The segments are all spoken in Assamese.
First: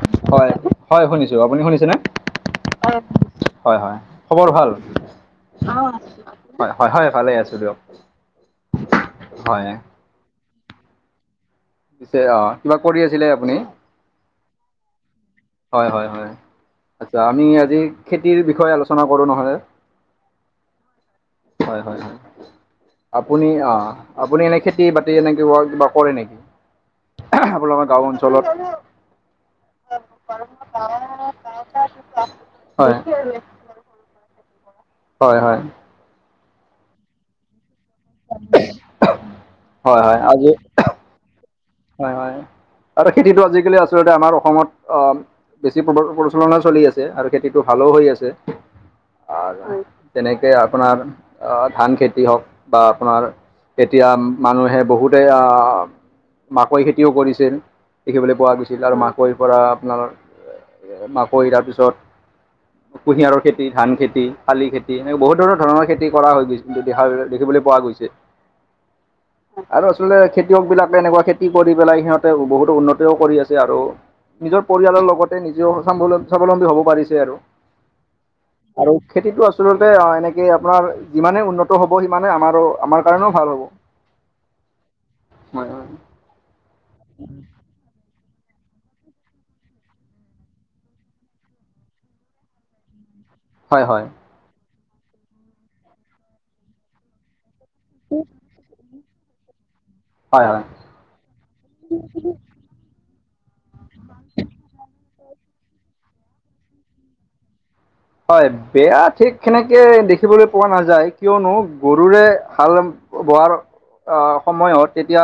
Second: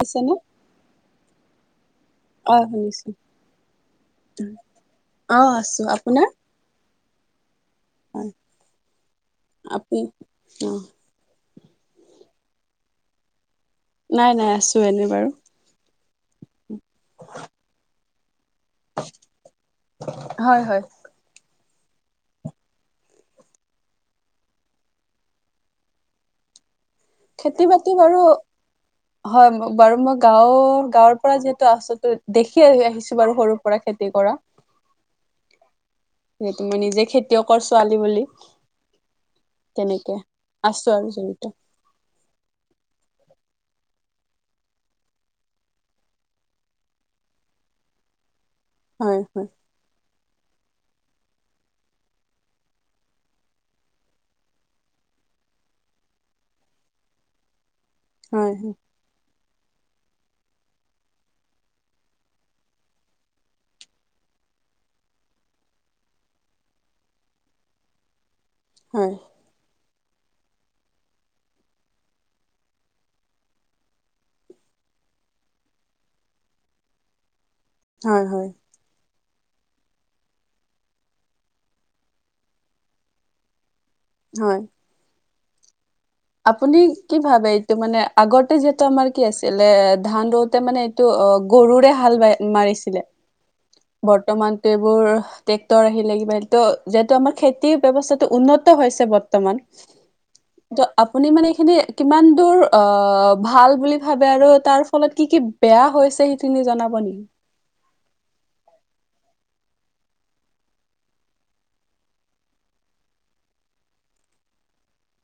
শুনিছেনে? হয়, হয় শুনিছো। আপুনি শুনিছেনে? অ', হয় শুনিছোঁ। হয় হয় খবৰ ভাল? অ অ', আছোঁ। আছো। আপোনাৰ? হয় হয় হয় ভালে আছো দিয়ক। হয় হয় আপনি অ পিছে অ কিবা কৰি আছিলে আপুনি? নাই নাই আছো এনেই বাৰু। হয় হয় হয় আচ্ছা আমি আজি খেতিৰ বিষয়ে আলো- চনা কৰোঁ নহ'লে হয় হয়। হয় হয় হয়। আপুনি অ আপুনি এনে খেতি বাতি এনে কিবা কিবা কৰে নেকি? খেতি আপোনালোকৰ বাতি গাঁও বাৰু অঞ্চলত হয় মোক বাৰু মই- গাওঁৰ গাঁৱৰ পৰা যিহেতু আচোটো দেখি আহি হয় আহিছো বাৰু সৰুৰ পৰা খেতি কৰা। হয় হয় যিহেতু মই নিজে খেতিয়কৰ ছোৱালী বুলি হয় তেনেকে হয় আজি আছ- তাৰো জড়িত। হয় হয় আৰু খেতিটো আজিকালি আচলতে আমাৰ অসমত অ- বেছি প্ৰবল প্ৰলোচননা চলি আছে আৰু খেতিটো ভালও হৈ আছে হয় হয় আৰু তেনেকে আপোনাৰ ধান খেতি হওঁক বা আপোনাৰ এতিয়া মানুহে বহুতেই অ মাকৈ খেতিও কৰিছিল দেখিবলৈ পোৱা হয় গৈছিল আৰু মাক- কৈৰ পৰা আপোনাৰ মাকৈ তাৰপিছত- [unintelligible] কুঁহিয়াৰৰ খেতি ধান খেতি শালি খেতি এনেকৈ বহুত ধৰ ধৰণৰ খেতি কৰা হৈ গৈছিল তো দিহাৰ দেখিবলৈ পোৱা গৈছিল। হয় আৰু আচলতে খেতিয়ক বিলাকে এনেকুৱা খেতি কৰি পেলাই সিহঁতে বহুতো উন্নতিও কৰি আছে আৰু। নিজৰ পৰিয়ালৰ লগতে নিজেও স্বাৱলম স্বাৱলম্বী হ'ব পাৰিছে আৰু। হয় হয় আৰু খেতিটো আচলতে অ এনেকে আপোনাৰ যিমানে উন্নত হ'ব সিমানে আমাৰো আমাৰ কাৰণেওঁ ভাল হ'ব। হয় হয় হয় আপুনি কি ভাবে? যিটো মানে আগতে যিহেতু আমাৰ কি আছিলে ধান ৰোওঁতে মানে এইটো অ গৰুৰে হাল বাই মাৰিছিলে। হয় হয় বৰ্তমানতো এইবোৰ ট্ৰেক্টৰ আহিলে কিবা ত যিহেতু আমাৰ খেত- তিৰ ব্যৱস্থাটো উন্নত হৈছে বৰ্তমান। হয় হয় ত' আপুনি মানে এইখিনি কিমান দূৰ অ ভাল বুলি ভাবে আৰু তাৰ ফলত কি কি বেয়া হৈছে সেই খিনি জনাব নেকি হয় বেয়া ঠিক সেনেকে দেখিবলৈ পোৱা নাযায় কিয়নো গৰুৰে হাল বোৱাৰ আ সময়ত আ তেতিয়া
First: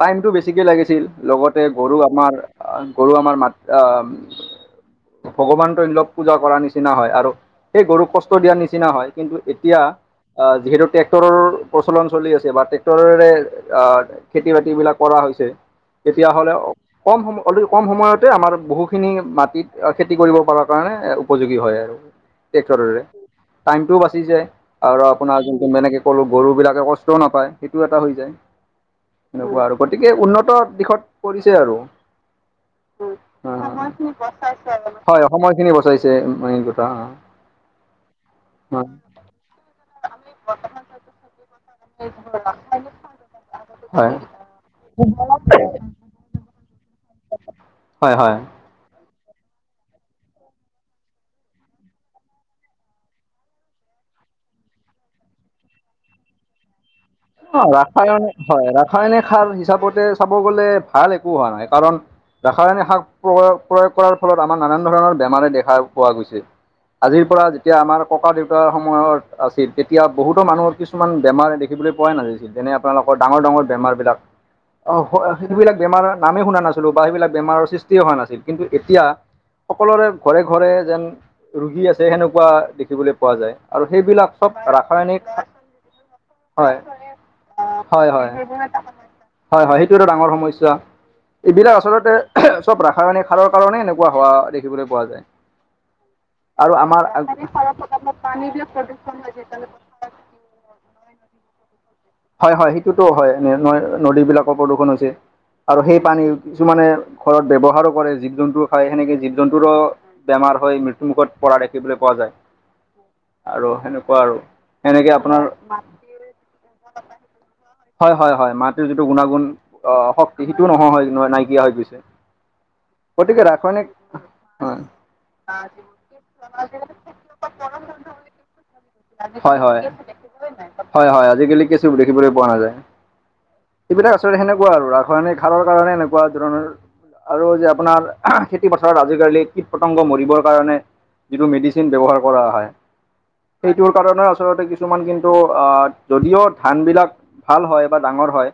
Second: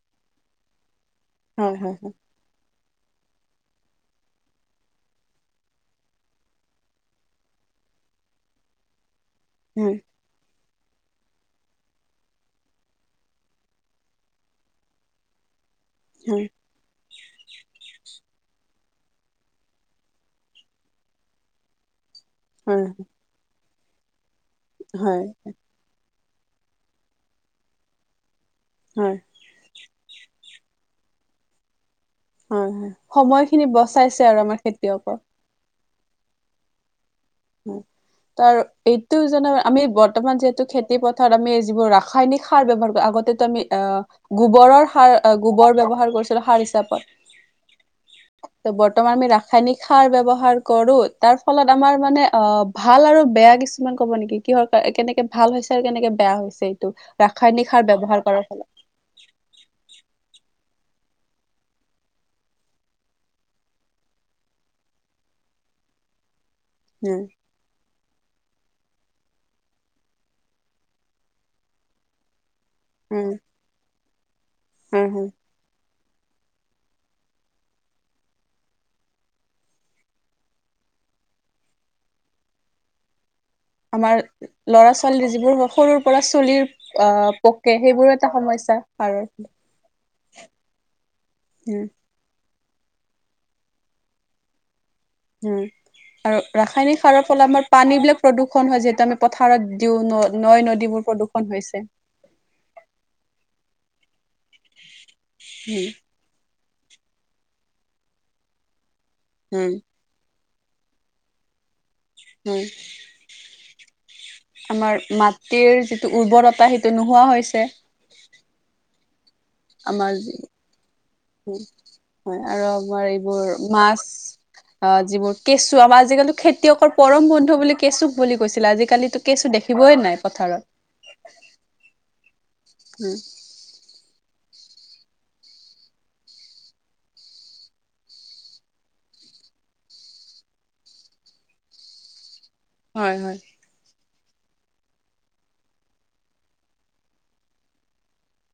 টাইমটো বেছিকে লাগিছিল লগতে হয় হয় গৰু আমাৰ আ গৰু আমাৰ মাত আ ভগৱান তৈল্য পূজা কৰাৰ নিচ নিচিনা হয় আৰু সেই গৰুক কষ্ট দিয়াৰ নিচিনা হয় কিন্তু এতিয়া হয় অ যিহেতু ট্ৰেক্টৰৰো প্ৰচলন চলি আছে বা ট্ৰেক্টৰেৰে আহ খেতি বাতি বিলাক কৰা হৈছে হয় তেতিয়াহলেও কম সময় অতি কম সময়তে আমাৰ বহুখিনি মাটিত খেতি কৰিব পৰাৰ কাৰণে উপযোগী হয় আৰু হয় ট্ৰেক্টৰেৰে টাইমটো বাচি যায় হয় আৰু হয় আপোনাৰ যোনটো সকলো গৰু বিলাকে কষ্টওঁ নাপায় সেইটোও এটা হৈ যায় হয় এনেকুৱা আৰু গতিকে উন্নত দিশত পৰিছে আৰু অ হয় সময় খিনি বচাইছে আৰু আমাৰ খেতিয়কৰ সময় খিনি বচাইছে সিমানে কথা অ তাৰ এইটো জানো আমি বৰ্তমান যিহেতু খেতি যিটো খেতি-পথাৰত খেতি আমি যিবোৰ ৰাসায়নিক পথাৰত সাৰ আমি ব্যৱহাৰ ৰাসায়নিক কৰোঁ আগতেটো সাৰ আমি ব্যৱহাৰ আহ গোবৰৰ সাৰ গোবৰ ব্যৱহাৰ কৰিছিলোঁ সাৰ হিচাপত হয় হয় ত বৰ্তমান আমি ৰাসায়নিক সাৰ ব্যৱহাৰ কৰোঁ তাৰ ফলত আমাৰ মানে অ ভাল আৰু বেয়া কিছুমান কব নেকি কিহৰ কেনেকে ভাল হৈছে আৰু কেনেকে বেয়া হৈছে এইটো অ ৰাসায়নিক সাৰ ব্যৱহাৰ ৰাসায়নিক কৰাৰ ফলত হয় ৰাসায়নিক সাৰ হিচাপতে চাব গলে ভাল একো হোৱা নাই কাৰণ ৰাসায়নিক সাৰ প্ৰয়োগ কৰাৰ ফলত আমাৰ নানান ধৰণৰ বেমাৰে দেখা পোৱা গৈছে উম আজিৰ পৰা যেতিয়া আমাৰ ককাদেউতাৰ সময়ত আছিল তেতিয়া বহুতো মানুহৰ কিছুমান বেমাৰে দেখিবলৈ পোৱাই নাযাইছিল যেনে আপোনালোকৰ উম ডাঙৰ ডাঙৰ বেমাৰ বিলাক উম হম অ সেইবিলাক বেমাৰৰ নামেই শুনা নাছিলোঁ বা সেইবিলাক বেমাৰৰ সৃষ্টিয়ে হোৱা নাছিল কিন্তু এতিয়া সকলোৰে ঘৰে ঘৰে যেন ৰোগী আছে সেনেকুৱা দেখিবলৈ পোৱা যায় আৰু সেইবিলাক চব ৰাসায়নিক ৰাসায়নিক হয় হয় এটা হয় সমস্যা সাৰৰ হয় হয়‌ সেইটো এটা ডাঙৰ সমস্যা এইবিলাক উম আচলতে চব ৰাসায়নিক সাৰৰ কাৰণেই এনেকুৱা হোৱা দেখিবলৈ পোৱা যায় উম আৰু ৰাসায়নিক সাৰৰ ফলত‌ আমাৰ পানী বিলাক প্ৰদূষন হয় যিহেতু আমি পথাৰত দিওঁ নৈ নৈ নদীবোৰ প্ৰদূষণ হৈছে হয় হয় সেইটোতো হয় নৈ নদীবিলাকৰ প্ৰদূষণ হৈছে আৰু উম সেই পানী কিছুমানে ঘৰত ব্যৱহাৰো কৰে, জীৱ-জন্তু খায় সেনেকে জীৱ-জন্তুৰো উম বেমাৰ হয় মৃত্যুমুখত পৰা দেখিবলৈ পোৱা যায় উম আৰু সেনেকুৱা আৰু আমাৰ সেনেকে আপোনাৰ মাটিৰ যিটো উৰ্বৰতা সেইটো নোহোৱা হৈছে। হয় হয় হয় মাটিৰ যিটো গুণাগুণ অহ আমাৰ শক্তি সেইটোও নোহোৱা হৈ ন নাইকিয়া হৈ গৈছে হয় আৰু আমাৰ গতিকে এইবোৰ ৰাসায়নিক মাছ হয় অ যিবোৰ কেঁচু আমাৰ আজিকালিতো খেতিয়কৰ পৰম বন্ধু বুলি কেঁচুক বুলি কৈছিলে আজিকালি হয় হয় হয় হয় আজিকালি কেঁচুক দেখিবলৈ পোৱা নাযায়। উম, এইবিলাক আচলতে সেনেকুৱা আৰু ৰাসায়নিক সাৰৰ কাৰণে এনেকুৱা ধৰণৰ আৰু যে, আপোনাৰ খেতি পথাৰত আজিকালি কীট-পতংগ মৰিবৰ কাৰণে যিবোৰ মেডিচিন ব্যৱহাৰ কৰা হয়। হয়, হয়। সেইটোৰ কাৰণে আচলতে কিছুমান কি, ন্তু আহ যদিও ধান বিলাক ভাল হয় বা ডাঙৰ হয়,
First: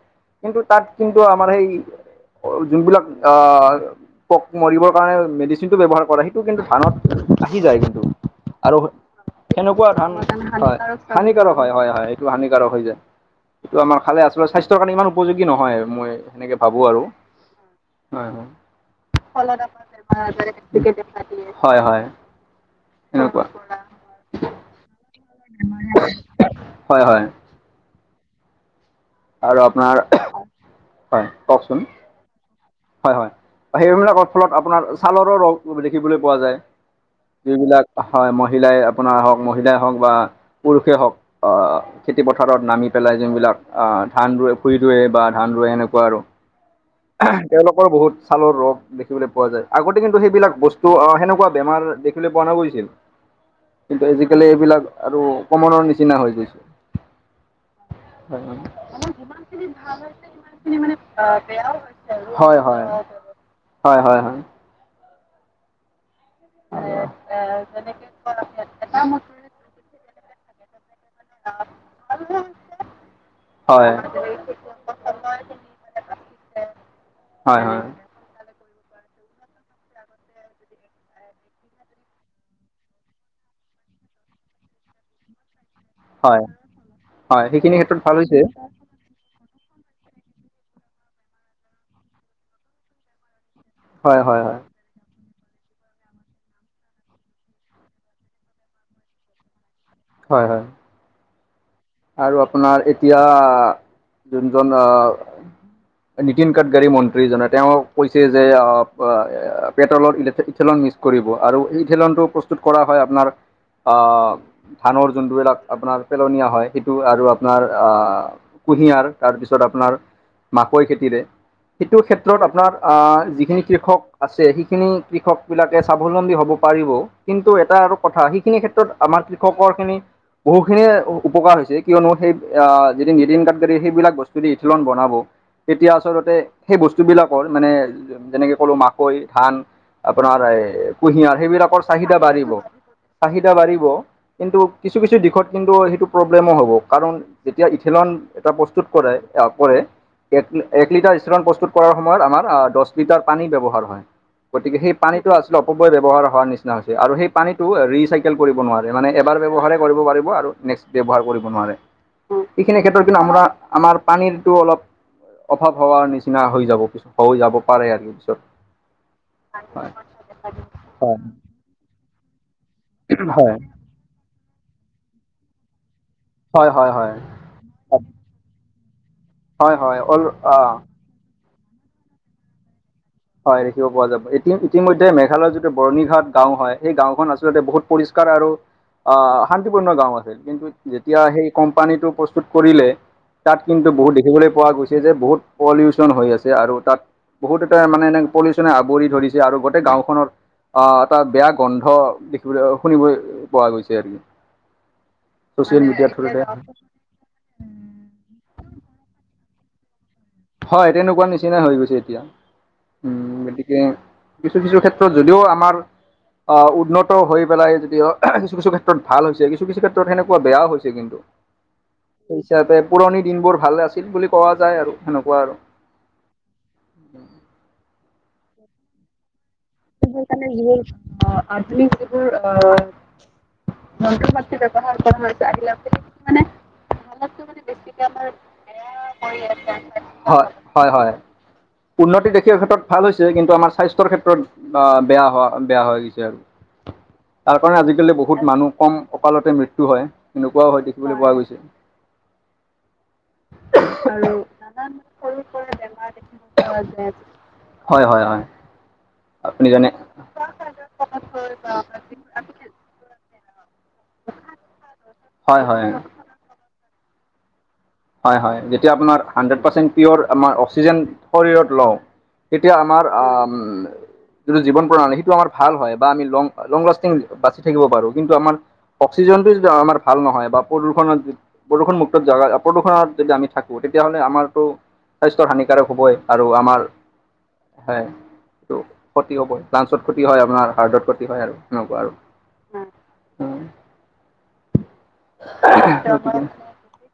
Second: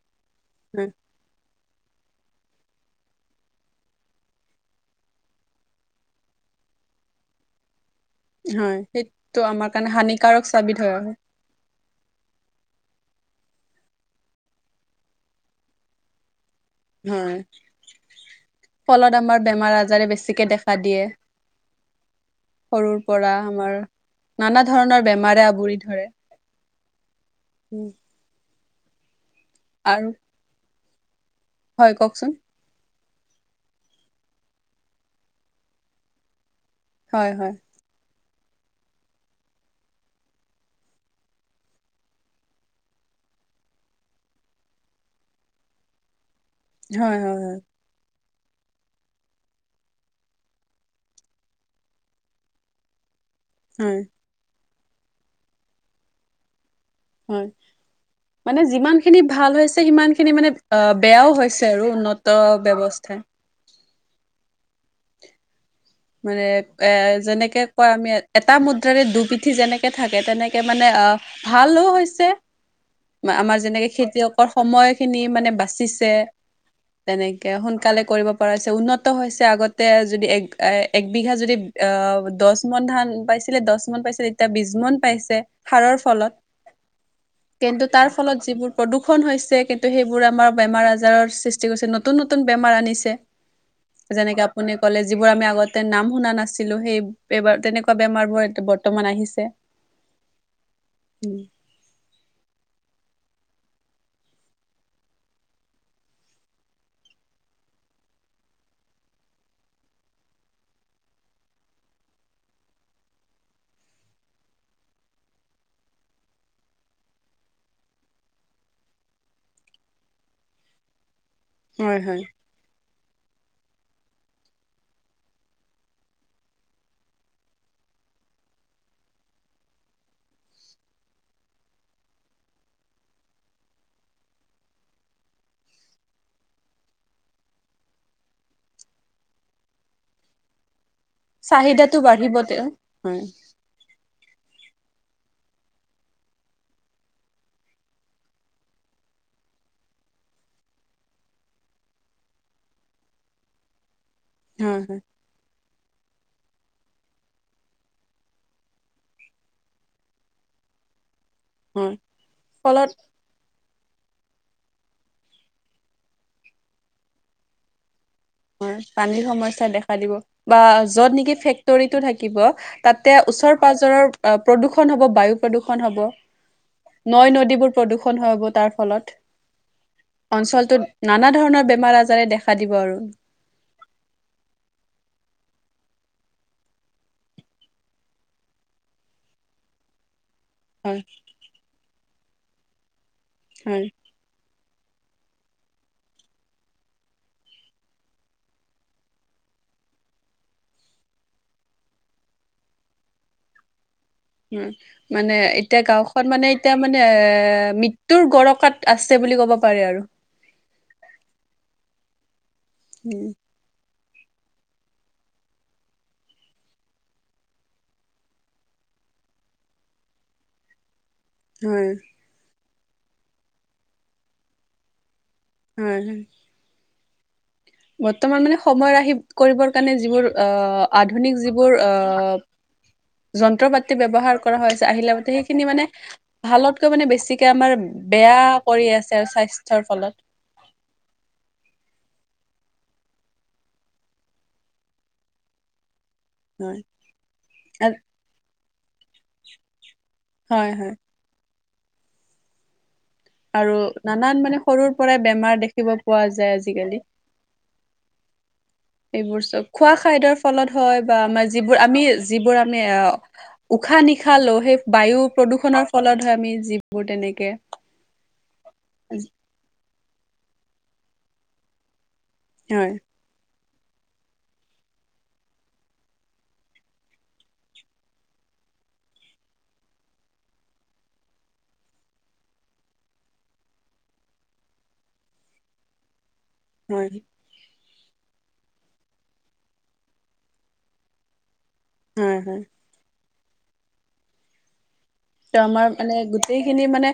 কিন্তু তাত কিন্তু আমাৰ সেই যোনবিলাক আহ পক মৰিবৰ কাৰণে মেডিচিনটো ব্যৱহাৰ কৰে সেইটো কিন্তু ধানত আহি যায় কিন্তু। হয় আৰু সেইটো আমাৰ সেনেকুৱা কাৰণে ধান হানিকাৰক চাবিধ হয়, হানিকাৰক হয়, হয়, হয়, এইটো হানিকাৰক হৈ যায়। এইটো আমাৰ খালে আচলতে স্বাস্থ্যৰ কাৰণে, ইমান উপযোগী নহয়, মই সেনেকে ভাবো আৰু। হয় ফলত আমাৰ বেমাৰ আজাৰে বেছিকে দেখা দিয়ে [unintelligible] হয়, হয়। সৰুৰ পৰা সেনেকুৱা আমাৰ নানা ধৰণৰ বেমাৰে আৱৰি ধৰে। হয়, হয়। উম। আৰু আপোনাৰ, হয়, কওকচোন! হয় কওকচোন! হয়, হয়, সেইবিলাকৰ ফলত আপোনাৰ ছালৰো ৰস দেখিবলৈ পোৱা যায়। হয়, হয়, যিবিলাক হয় মহিলাই আপোনাৰ হওক মহিলাই হওক বা পুৰুষেই হওক খেতি পথাৰত নামি পেলাই যোনবিলাক ধান ৰুৱে ভূঁই ৰুৱে বা ধান ৰুৱে এনেকুৱা আৰু। হয়, হয়, হয়। [unintelligible] বহুত ছালৰ ৰোগ। দেখিবলৈ পোৱা যায়, আগতে কিন্তু সেইবিলাক বস্তু আহ সেনেকুৱা বেমাৰ দেখিবলৈ পোৱা নৈগৈছিল। হয়, কিন্তু আজিকালি এইবিলাক আৰু কমনৰ নিচিনা হৈ গৈছে। হয়। হয় হয়। মানে যিমান খিনি ভাল হৈছে সিমান খিনি মানে অ', বেয়াও হৈছে আৰু উন্নত হয়, হয়, ব্যৱস্থা হয়, হয়, হয়। মানে এ যেনেকে কয় আমি এটা মুদ্ৰাৰে দুপিঠি যেনেকে থাকে, তেনেকে মানে আহ ভালো হৈছে আমাৰ যেনেকে হয়। খেতিয়কৰ সময়খিনি মানে বাচিছে। তেনেকে হয় হয়। সোনকালে কৰিব পৰা হৈছে, উন্নত হৈছে আগতে যদি এক এক বিঘা যদি দহ মোন ধান পাইছিলে দহ মোন পাইছিলে এতিয়া বিছ মোন পাইছে। সাৰৰ ফলত হয় হয় সেইখিনি কিন্তু, ক্ষেত্ৰত তাৰ ভাল ফলত হৈছে যিবোৰ প্ৰদূষণ হৈছে কিন্তু, সেইবোৰ আমাৰ বেমাৰ আজাৰৰ সৃষ্টি কৰিছে। নতুন নতুন বেমাৰ আনিছে। হয় হয় যেনেকে হয় আপুনি ক'লে যি বোৰ আমি আগতে নাম শুনা নাছিলো সেই বোৰ তেনেকুৱা বেমাৰ বোৰ বৰ্তমান আহিছে। [inaudible] হয়, হয়। উম। আৰু আপোনাৰ এতিয়া যোনজন অ' [inaudible] নীতিন গাডকাৰী মন্ত্ৰীজনে তেওঁ কৈছে যে, অ', পেট্ৰলৰ ইথেলন কৰিব আৰু এই ইথেলন প্ৰস্তুত কৰা হয় আপোনাৰ ধানৰ যোনটোবিলাক আপোনাৰ পেলনীয়া হয়, সেই টো আৰু আপোনাৰ কুঁহিয়াৰ তাৰপিছত আপোনাৰ মাকৈ খেতিৰে। হয় সেইটো হয়। ক্ষেত্ৰত আপোনাৰ অ', যিখিনি কৃষক আছে সেইখিনি কৃষকবিলাকে স্বাৱলম্বী হ'ব পাৰিব। কিন্তু এটা আৰু কথা, সেইখিনি ক্ষেত্ৰত আমাৰ কৃষকখিনিৰ বহুখিনিয়ে উপকাৰ হৈছে। কিয়নো সেই যদি নীতিন থাকিব দিয়ে, সেইবিলাক বস্তু দি ইথিলন বনাব। এতিয়া আচলতে, সেই বস্তুবিলাকৰ মানে যেনেকৈ ক'লোঁ মাকৈ, ধান আপোনাৰ এই কুঁহিয়াৰ। সেইবিলাকৰ চাহিদাটো চাহিদা বাঢ়িব, তে হয় হয় চাহিদ দা বাঢ়িব, কিন্তু কিছু কিছু দিশত কিন্তু সেইটো প্ৰব্লেমো হ'ব। কাৰণ যেতিয়া ইথেলন এটা প্ৰস্তুত কৰে এক লি, এক লিটাৰ ইথানল প্ৰস্তুত কৰাৰ সময়ত, আমাৰ দহ লিটাৰ পানী ব্যৱহাৰ হয়। গতিকে সেই হয় পানীত আছিল অপব্যয় ব্যৱহাৰ হোৱাৰ নিচিনা হৈছে আৰু সেই পানীটো ৰিচাইকেল কৰিব নোৱাৰে। মানে এবাৰ ব্যৱহাৰে কৰিব পাৰিব আৰু নেক্সট ব্যৱহাৰ কৰিব নোৱাৰে। উম। এইখিনিৰ ক্ষেত্ৰত কিন্তু আমাৰ আমাৰ পানীৰতো অলপ অভাৱ হোৱাৰ নিচিনা হৈ যাব পিছত, হৈ যাব পাৰে আৰু পিছত। হয়, পানী সমস্যা হয় দেখা দিব বা য'ত নেকি ফেক্টৰীটো থাকিব তাতে হয় ওচৰ-পাজৰৰ প্ৰদূৰ্ষণ হ'ব, বায়ু প্ৰদূৰ্ষণ হ'ব, হয় হয় হয় নৈ নদীবোৰ প্ৰদূষণ হ'ব তাৰ ফলত। হয় হয় হ'লেও হয় অঞ্চলটোত নানা ধৰণৰ বেমাৰ-আজাৰে দেখা দিব আৰু। হয় দেখিব পোৱা যাব। এতিয়া ইতিমধ্যে মেঘালয়ৰ যিটো বৰণিঘাট গাঁও হয়, সেই গাঁওখন আচলতে বহুত পৰিষ্কাৰ আৰু আঁহ শান্তিপূৰ্ণ গাঁও আছিল, কিন্তু হয় যেতিয়া সেই কোম্পানীটো প্ৰস্তুত কৰিলে, তাত হয় কিন্তু বহুত দেখিবলৈ পোৱা গৈছে। এইযে বহুত পলিউচন হৈ আছে আৰু তাত বহুতে মানে এনে পলিউচনে আৱৰি ধৰিছে আৰু গোটেই গাঁওখনত অহ' তাত বেয়া গোন্ধ দেখিবলৈ, শুনিব পোৱা গৈছে আৰু। উম মানে, এতিয়া ছ'চিয়েল মিডিয়াৰ গাঁওখন থ্ৰুতে মানে, এতিয়া মানে এ মৃত্যুৰ গৰকাত আছে বুলি ক'ব পাৰি আৰু। হয়, তেনেকুৱা নিচিনাই হৈ গৈছে এতিয়া, উম গতিকে কিছু কিছু ক্ষেত্ৰত যদিও আমাৰ অ' উন্নত হৈ পেলাই যদি কিছু কিছু ক্ষেত্ৰত ভাল হৈছে, কিছু কিছু ক্ষেত্ৰত সেনেকুৱা বেয়াও হৈছে কিন্তু উম। সেই হিচাপে পুৰণি দিন বোৰ ভাল আছিল বুলি কোৱা যায় আৰু সেনেকুৱা আৰু। উম, উম। বৰ্তমান মানে সময় আৰ্হি, কৰিবৰ কাৰণে যিবোৰ আহ' আধুনিক, যিবোৰ আহ' যন্ত্ৰ পাতি ব্যৱহাৰ কৰা হৈছে আহিলা মতে, সেইখিনি মানে ভালতকৈ মানে বেছিকে, আমাৰ বেয়া কৰি আছে, স্বাস্থ্যৰ হয় ফলত। হয়, হয় উন্নতি দেখাৰ ক্ষেত্ৰত ভাল হৈছে, কিন্তু আমাৰ স্বাস্থ্যৰ ক্ষেত্ৰত আঁহ' বেয়া হোৱা, বেয়া হৈ গৈছে আৰু হয় তাৰ কাৰণে আ- আজিকালি বহুত মানুহ কম অকালতে মৃত্যু হয়। এনেকুৱাও হয়, দেখিবলৈ পোৱা গৈছে। আৰু আৰু নানান নানান সৰু মানে সৰুৰ পৰা পৰাই বেমাৰ দেখিব পোৱা আজিকালি যায়, আজি হয়, হয়, হয়। এইবোৰ চব আপুনি জানে? খোৱা খাদ্যৰ ফলত হয় বা আমাৰ যিবোৰ, আমি যিবোৰ, আমি আহ' উশাহ নিশাহ লওঁ, সেই বায়ু হয় হয়। প্ৰদূষণৰ ফলত হয়। আমি যিবোৰ তেনেকে হয় হয় যেতিয়া আপোনাৰ হাণ্ড্ৰেড পাৰ্চেণ্ট পিয়'ৰ, আমাৰ অক্সিজেন শৰীৰত লওঁ এতিয়া হয় আমাৰ আ-আম যিটো জীৱন প্ৰণালী সেইটো আমাৰ ভাল হয় বা আমি লং-লং লাষ্টিং বাচি থাকিব পাৰো, কিন্তু আমাৰ অক্সিজেনটো যদি আমাৰ ভাল নহয় বা প্ৰদূষণত-প্ৰদূষণমুক্ত জাগা আ প্ৰদূষণত যদি আমি থাকোঁ, তেতিয়াহ'লে আমাৰতো স্বাস্থ্যৰ হানিকাৰক হ'বই আৰু আমাৰ হয় হয়, টো ক্ষতি হ'ব। লাঞ্চত ক্ষতি হয় আপোনাৰ, হাৰ্টত ক্ষতি হয়। আৰু সেনেকুৱা আৰু। হয়, হয়। ত আমাৰ মানে গোটেইখিনি মানে,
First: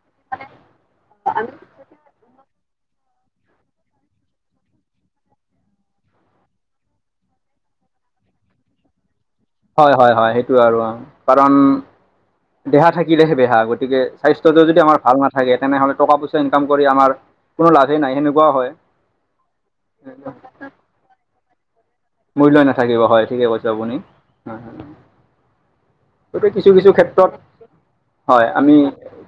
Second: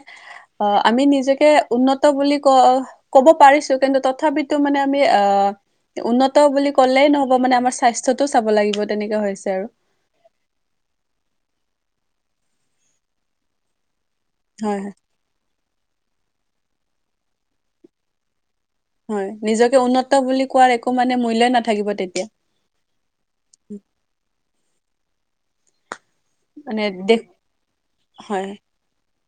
অ', আমি নিজকে উন্নত বুলি কওঁ। ক'ব পাৰিছো কিন্তু তথাপিতো মানে আমি আ উন্নত বুলি ক'লেই নহ'ব মানে আমাৰ স্বাস্থ্যটো চাব লাগিব তেনেকা হৈছে আৰু। হয় হয় হয়, সেইটো আৰু অ', কাৰণ দেহা থাকিলেহে বেহা। গতিকে স্বাস্থ্যটো যদি হয় হয় আমাৰ ভাল ন থাকে তেনেহ'লে টকা পইছা ইনকাম কৰি আমাৰ কোনো লাভেই নাই, সেনেকুৱাও হয়। হয়। নিজকে উন্নত বুলি কোৱাৰ একো মানে মূল্যই নাথাকিব তেতিয়া। মূল্যই নাথাকিব হয়। ঠিকে কৈছে আপুনি। [inaudible] গতিকে কিছু মানে কিছু দেশ ক্ষেত্ৰত, হয় আমি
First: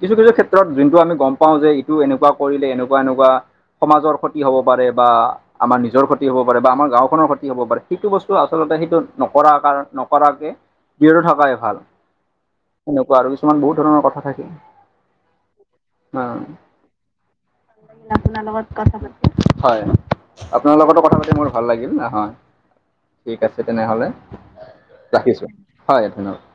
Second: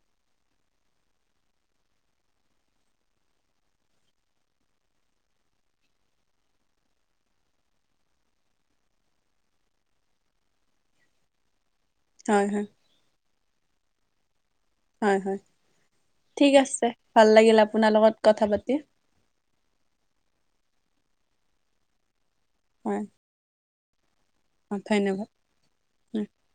কিছু কিছু ক্ষেত্ৰত যিনটো আমি গম পাওঁ যে, এইটো এনেকুৱা কৰিলে, এনেকুৱা এনেকুৱা সমাজৰ ক্ষতি হ'ব পাৰে বা আমাৰ নিজৰ ক্ষতি হ'ব পাৰে বা আমাৰ গাঁওখনৰ ক্ষতি তি হ'ব পাৰে, সেইটো বস্তু আচলতে সেইটো নকৰা-কাৰ-নকৰাকে [unintelligible] থকাই ভাল। হয় হয়। সেনেকুৱা আৰু কিছুমান বহুত ধৰণৰ কথা থাকে। হয় হয় অ', ঠিক আছে লাগিল আপোনাৰ ভাল লগত লাগিল কথা আপোনাৰ পাতি লগত কথা পাতি। হয়, আপোনাৰ লগতো কথা পাতি মোৰ ভাল লাগিল। ন', হয়। হয়। ঠিক আছে তেনেহ'লে, অ, ধন্যবাদ। ৰাখিছোঁ। হয়, ধন্যবাদ।